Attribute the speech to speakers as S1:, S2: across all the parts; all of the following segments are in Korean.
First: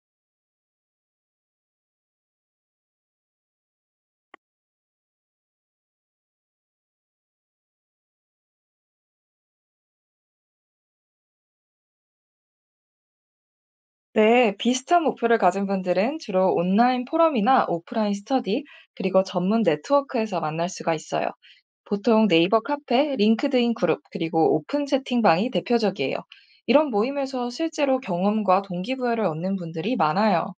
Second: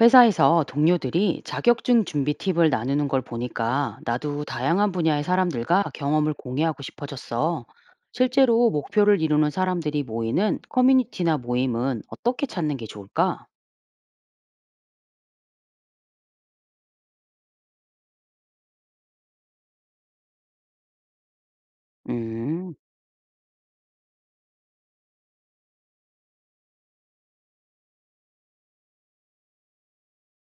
S1: 회사에서 동료들이 자격증 준비 팁을 나누는 걸 보니까 나도 다양한 분야의 사람들과 경험을 공유하고 싶어졌어. 실제로 목표를 이루는 사람들이 모이는 커뮤니티나 모임은 어떻게 찾는 게 좋을까?
S2: 네, 비슷한 목표를 가진 분들은 주로 온라인 포럼이나 오프라인 스터디, 그리고 전문 네트워크에서 만날 수가 있어요. 보통 네이버
S1: 음,
S2: 카페, 링크드인 그룹, 그리고 오픈 채팅방이 대표적이에요. 이런 모임에서 실제로 경험과 동기부여를 얻는 분들이 많아요.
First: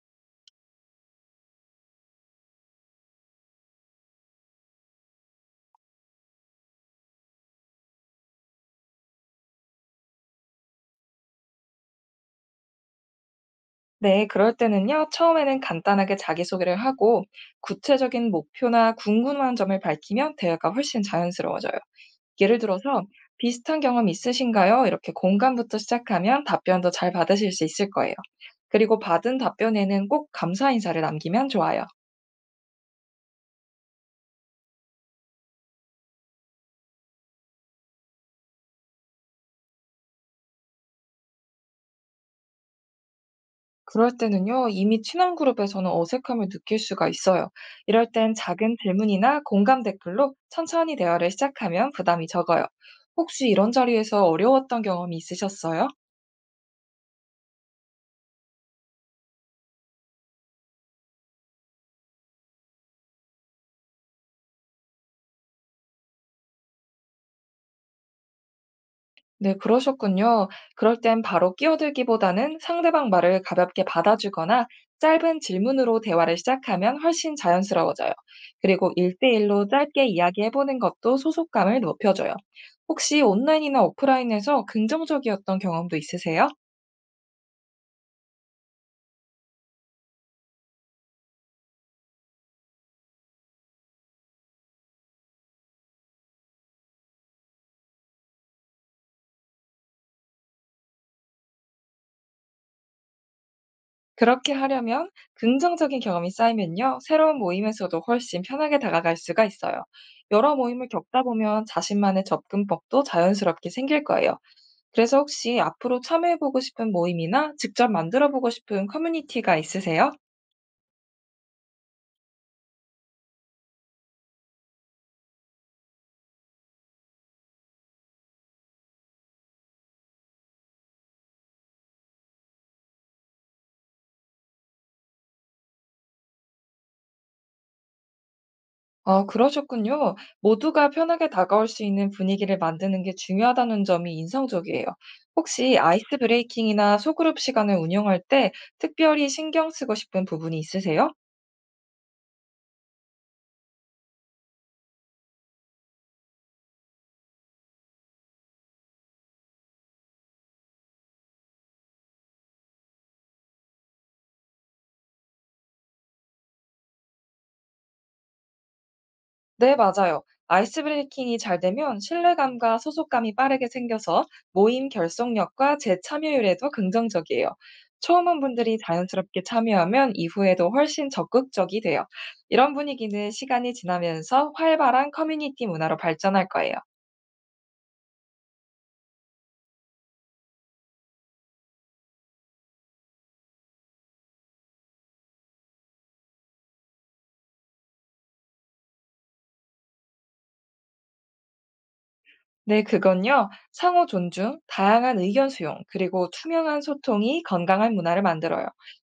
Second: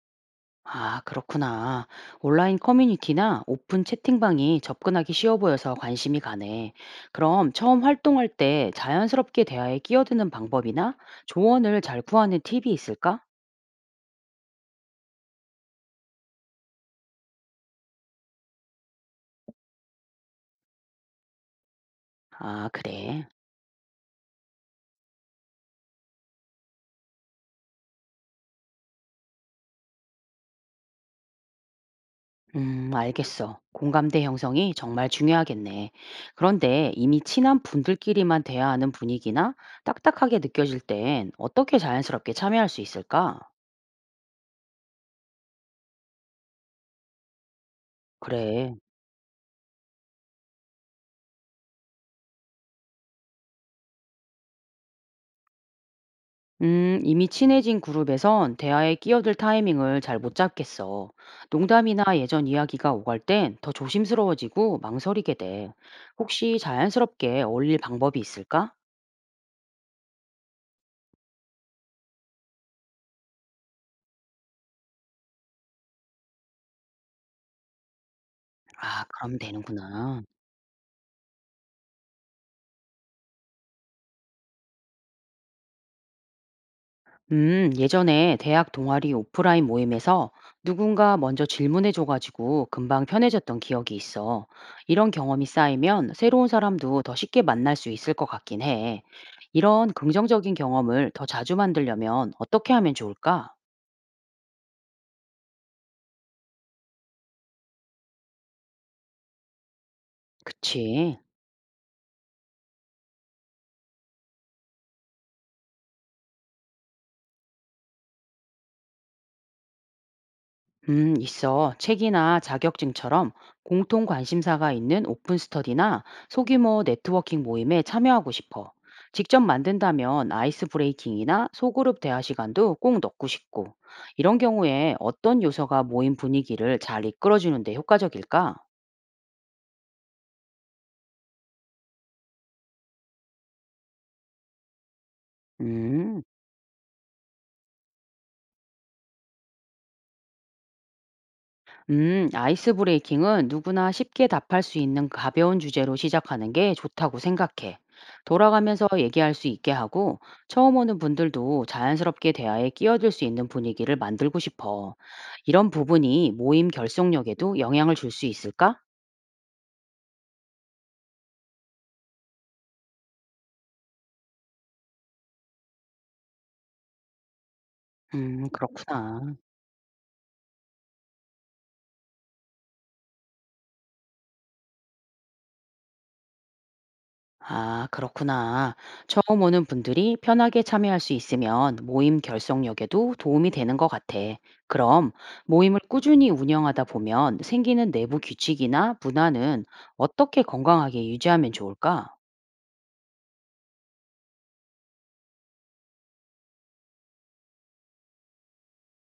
S1: 아, 그렇구나. 온라인 커뮤니티나 오픈 채팅방이 접근하기 쉬워 보여서 관심이 가네. 그럼 처음 활동할 때 자연스럽게 대화에 끼어드는 방법이나 조언을 잘 구하는 팁이 있을까?
S2: 네, 그럴 때는요, 처음에는 간단하게 자기소개를 하고 구체적인 목표나 궁금한 점을 밝히면 대화가 훨씬 자연스러워져요. 예를
S1: 아,
S2: 들어서
S1: 그래.
S2: "비슷한 경험 있으신가요?" 이렇게 공감부터 시작하면 답변도 잘 받으실 수 있을 거예요. 그리고 받은 답변에는 꼭 감사 인사를 남기면 좋아요.
S1: 알겠어. 공감대 형성이 정말 중요하겠네. 그런데 이미 친한 분들끼리만 대화하는 분위기나 딱딱하게 느껴질 땐 어떻게 자연스럽게 참여할 수 있을까?
S2: 그럴 때는요, 이미 친한 그룹에서는 어색함을 느낄 수가 있어요. 이럴 땐
S1: 그래.
S2: 작은 질문이나 공감 댓글로 천천히 대화를 시작하면 부담이 적어요. 혹시 이런 자리에서 어려웠던 경험이 있으셨어요?
S1: 이미 친해진 그룹에선 대화에 끼어들 타이밍을 잘 못 잡겠어. 농담이나 예전 이야기가 오갈 땐 더 조심스러워지고 망설이게 돼. 혹시 자연스럽게 어울릴 방법이 있을까?
S2: 네, 그러셨군요. 그럴 땐 바로 끼어들기보다는 상대방 말을 가볍게 받아주거나 짧은 질문으로 대화를 시작하면 훨씬 자연스러워져요. 그리고
S1: 아, 그럼
S2: 일대일로 짧게
S1: 되는구나.
S2: 이야기해보는 것도 소속감을 높여줘요. 혹시 온라인이나 오프라인에서 긍정적이었던 경험도 있으세요?
S1: 예전에 대학 동아리 오프라인 모임에서 누군가 먼저 질문해줘가지고 금방 편해졌던 기억이 있어. 이런 경험이 쌓이면 새로운 사람도 더 쉽게 만날 수 있을 것 같긴 해. 이런 긍정적인 경험을 더 자주 만들려면 어떻게 하면 좋을까?
S2: 그렇게 하려면 긍정적인 경험이 쌓이면요. 새로운 모임에서도 훨씬 편하게 다가갈 수가 있어요. 여러 모임을
S1: 그치.
S2: 겪다 보면 자신만의 접근법도 자연스럽게 생길 거예요. 그래서 혹시 앞으로 참여해보고 싶은 모임이나 직접 만들어보고 싶은 커뮤니티가 있으세요?
S1: 있어. 책이나 자격증처럼 공통 관심사가 있는 오픈 스터디나 소규모 네트워킹 모임에 참여하고 싶어. 직접 만든다면 아이스 브레이킹이나 소그룹 대화 시간도 꼭 넣고 싶고, 이런 경우에 어떤 요소가 모임 분위기를 잘 이끌어주는데 효과적일까?
S2: 아, 그러셨군요. 모두가 편하게 다가올 수 있는 분위기를 만드는 게 중요하다는 점이 인상적이에요. 혹시 아이스
S1: 음.
S2: 브레이킹이나 소그룹 시간을 운영할 때 특별히 신경 쓰고 싶은 부분이 있으세요?
S1: 아이스 브레이킹은 누구나 쉽게 답할 수 있는 가벼운 주제로 시작하는 게 좋다고 생각해. 돌아가면서 얘기할 수 있게 하고, 처음 오는 분들도 자연스럽게 대화에 끼어들 수 있는 분위기를 만들고 싶어. 이런 부분이 모임 결속력에도 영향을 줄 수 있을까?
S2: 네, 맞아요. 아이스 브레이킹이 잘 되면 신뢰감과 소속감이 빠르게 생겨서 모임 결속력과 재참여율에도 긍정적이에요. 처음 온 분들이
S1: 그렇구나.
S2: 자연스럽게 참여하면 이후에도 훨씬 적극적이 돼요. 이런 분위기는 시간이 지나면서 활발한 커뮤니티 문화로 발전할 거예요.
S1: 아, 그렇구나. 처음 오는 분들이 편하게 참여할 수 있으면 모임 결속력에도 도움이 되는 것 같아. 그럼 모임을 꾸준히 운영하다 보면 생기는 내부 규칙이나 문화는 어떻게 건강하게 유지하면 좋을까?
S2: 네, 그건요. 상호 존중, 다양한 의견 수용, 그리고 투명한 소통이 건강한 문화를 만들어요.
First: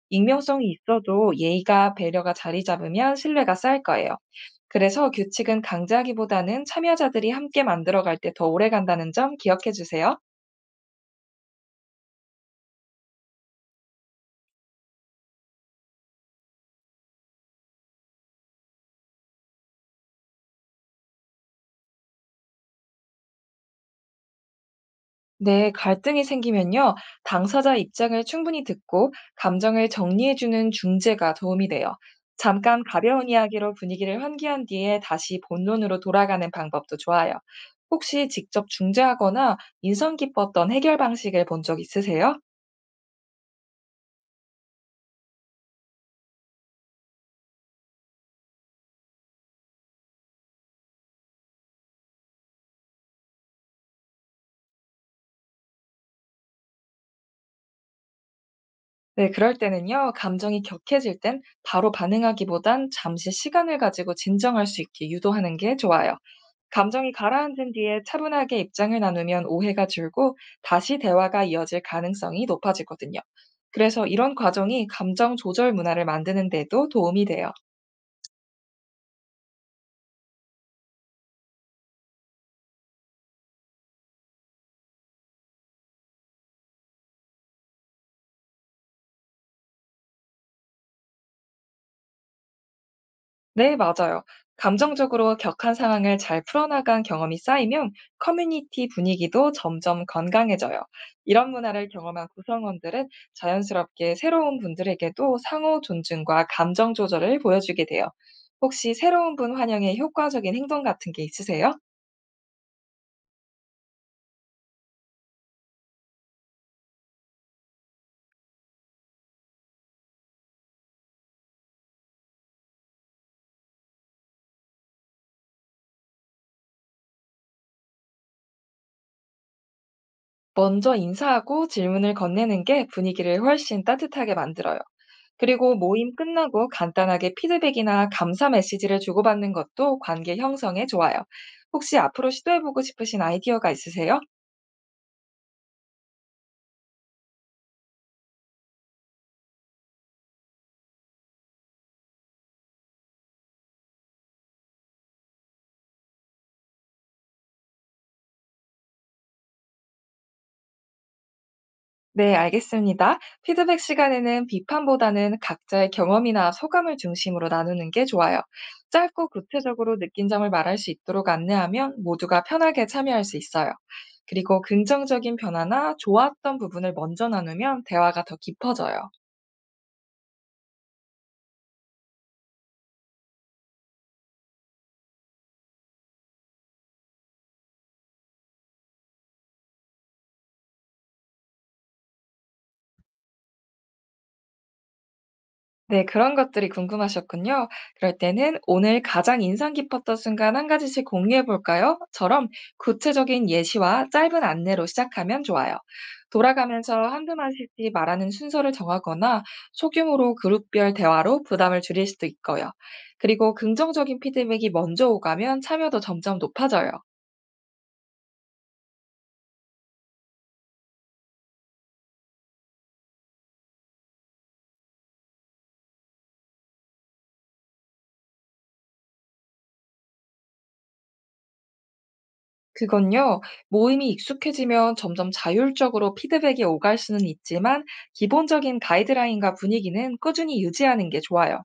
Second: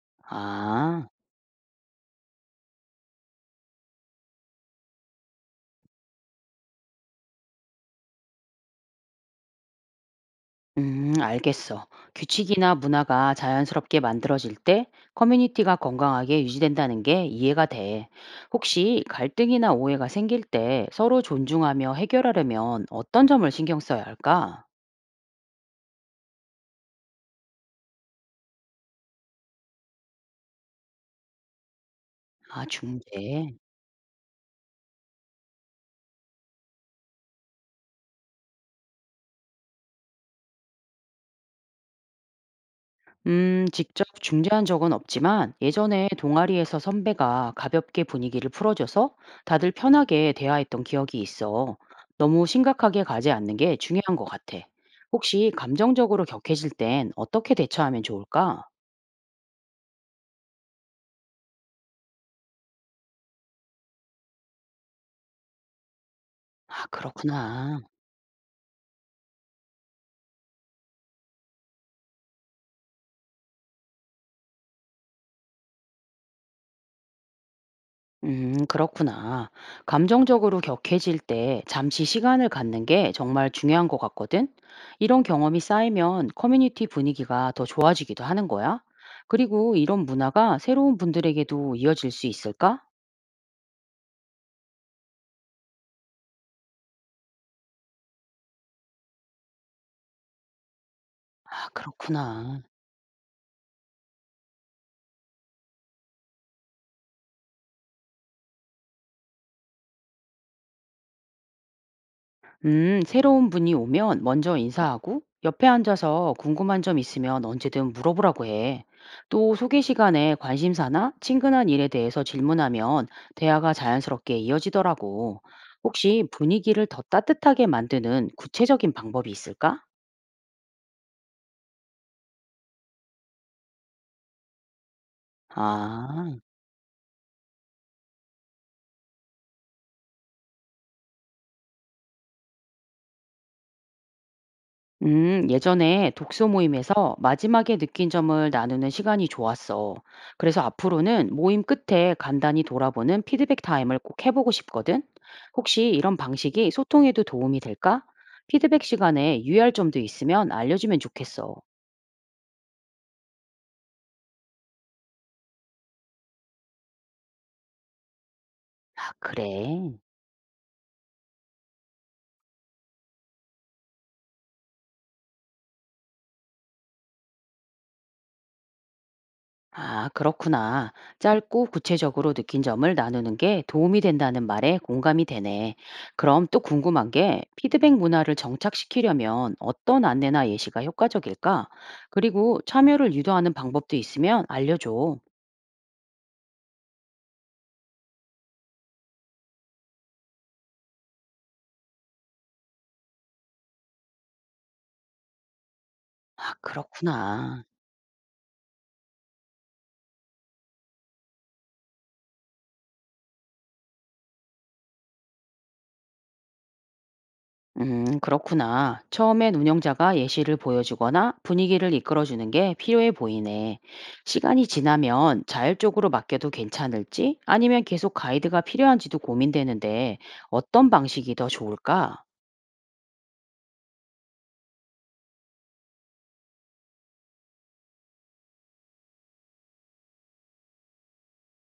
S2: 익명성이
S1: 아,
S2: 있어도 예의가 배려가 자리 잡으면 신뢰가 쌓일 거예요. 그래서 규칙은 강제하기보다는 참여자들이 함께 만들어갈 때 더 오래 간다는 점 기억해 주세요.
S1: 알겠어. 규칙이나 문화가 자연스럽게 만들어질 때 커뮤니티가 건강하게 유지된다는 게 이해가 돼. 혹시 갈등이나 오해가 생길 때 서로 존중하며 해결하려면 어떤 점을 신경 써야 할까?
S2: 네, 갈등이 생기면요, 당사자 입장을 충분히 듣고 감정을 정리해주는 중재가 도움이 돼요.
S1: 아
S2: 잠깐 가벼운
S1: 중재.
S2: 이야기로 분위기를 환기한 뒤에 다시 본론으로 돌아가는 방법도 좋아요. 혹시 직접 중재하거나 인상 깊었던 해결 방식을 본 적 있으세요?
S1: 직접 중재한 적은 없지만 예전에 동아리에서 선배가 가볍게 분위기를 풀어줘서 다들 편하게 대화했던 기억이 있어. 너무 심각하게 가지 않는 게 중요한 것 같아. 혹시 감정적으로 격해질 땐 어떻게 대처하면 좋을까?
S2: 네, 그럴 때는요, 감정이 격해질 땐 바로 반응하기보단 잠시 시간을 가지고 진정할 수 있게 유도하는 게 좋아요.
S1: 아
S2: 감정이 가라앉은
S1: 그렇구나.
S2: 뒤에 차분하게 입장을 나누면 오해가 줄고 다시 대화가 이어질 가능성이 높아지거든요. 그래서 이런 과정이 감정 조절 문화를 만드는 데도 도움이 돼요.
S1: 그렇구나. 감정적으로 격해질 때 잠시 시간을 갖는 게 정말 중요한 것 같거든. 이런 경험이 쌓이면 커뮤니티 분위기가 더 좋아지기도 하는 거야. 그리고 이런 문화가 새로운 분들에게도 이어질 수 있을까?
S2: 네, 맞아요. 감정적으로 격한 상황을 잘 풀어나간 경험이 쌓이면 커뮤니티 분위기도 점점 건강해져요. 이런
S1: 아,
S2: 문화를 경험한
S1: 그렇구나.
S2: 구성원들은 자연스럽게 새로운 분들에게도 상호 존중과 감정 조절을 보여주게 돼요. 혹시 새로운 분 환영에 효과적인 행동 같은 게 있으세요?
S1: 새로운 분이 오면 먼저 인사하고 옆에 앉아서 궁금한 점 있으면 언제든 물어보라고 해. 또 소개 시간에 관심사나 친근한 일에 대해서 질문하면 대화가 자연스럽게 이어지더라고. 혹시 분위기를 더 따뜻하게 만드는 구체적인 방법이 있을까?
S2: 먼저 인사하고 질문을 건네는 게 분위기를 훨씬 따뜻하게 만들어요. 그리고 모임
S1: 아.
S2: 끝나고 간단하게 피드백이나 감사 메시지를 주고받는 것도 관계 형성에 좋아요. 혹시 앞으로 시도해보고 싶으신 아이디어가 있으세요?
S1: 예전에 독서 모임에서 마지막에 느낀 점을 나누는 시간이 좋았어. 그래서 앞으로는 모임 끝에 간단히 돌아보는 피드백 타임을 꼭 해보고 싶거든. 혹시 이런 방식이 소통에도 도움이 될까? 피드백 시간에 유의할 점도 있으면 알려주면 좋겠어.
S2: 네, 알겠습니다. 피드백 시간에는 비판보다는 각자의 경험이나 소감을 중심으로 나누는 게 좋아요.
S1: 아,
S2: 짧고
S1: 그래.
S2: 구체적으로 느낀 점을 말할 수 있도록 안내하면 모두가 편하게 참여할 수 있어요. 그리고 긍정적인 변화나 좋았던 부분을 먼저 나누면 대화가 더 깊어져요.
S1: 아, 그렇구나. 짧고 구체적으로 느낀 점을 나누는 게 도움이 된다는 말에 공감이 되네. 그럼 또 궁금한 게 피드백 문화를 정착시키려면 어떤 안내나 예시가 효과적일까? 그리고 참여를 유도하는 방법도 있으면 알려줘.
S2: 네, 그런 것들이 궁금하셨군요. 그럴 때는 "오늘 가장 인상 깊었던 순간 한 가지씩 공유해 볼까요?"처럼 구체적인 예시와 짧은 안내로 시작하면 좋아요.
S1: 아,
S2: 돌아가면서 한두
S1: 그렇구나.
S2: 마디씩 말하는 순서를 정하거나 소규모로 그룹별 대화로 부담을 줄일 수도 있고요. 그리고 긍정적인 피드백이 먼저 오가면 참여도 점점 높아져요.
S1: 그렇구나. 처음엔 운영자가 예시를 보여주거나 분위기를 이끌어주는 게 필요해 보이네. 시간이 지나면 자율적으로 맡겨도 괜찮을지 아니면 계속 가이드가 필요한지도 고민되는데 어떤 방식이 더 좋을까?
S2: 그건요, 모임이 익숙해지면 점점 자율적으로 피드백이 오갈 수는 있지만, 기본적인 가이드라인과 분위기는 꾸준히 유지하는 게 좋아요.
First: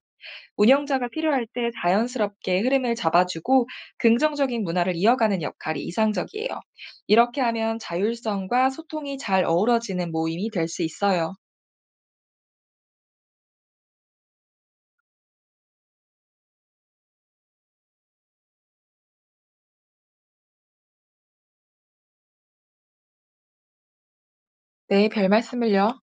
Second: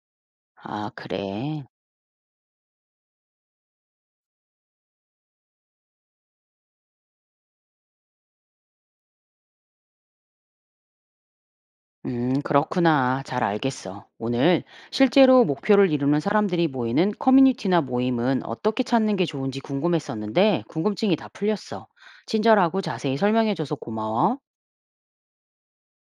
S1: 아,
S2: 운영자가 필요할
S1: 그래.
S2: 때 자연스럽게 흐름을 잡아주고, 긍정적인 문화를 이어가는 역할이 이상적이에요. 이렇게 하면 자율성과 소통이 잘 어우러지는 모임이 될 수 있어요.
S1: 그렇구나. 잘 알겠어. 오늘 실제로 목표를 이루는 사람들이 모이는 커뮤니티나 모임은 어떻게 찾는 게 좋은지 궁금했었는데 궁금증이 다 풀렸어. 친절하고 자세히 설명해줘서 고마워.
S2: 네, 별 말씀을요.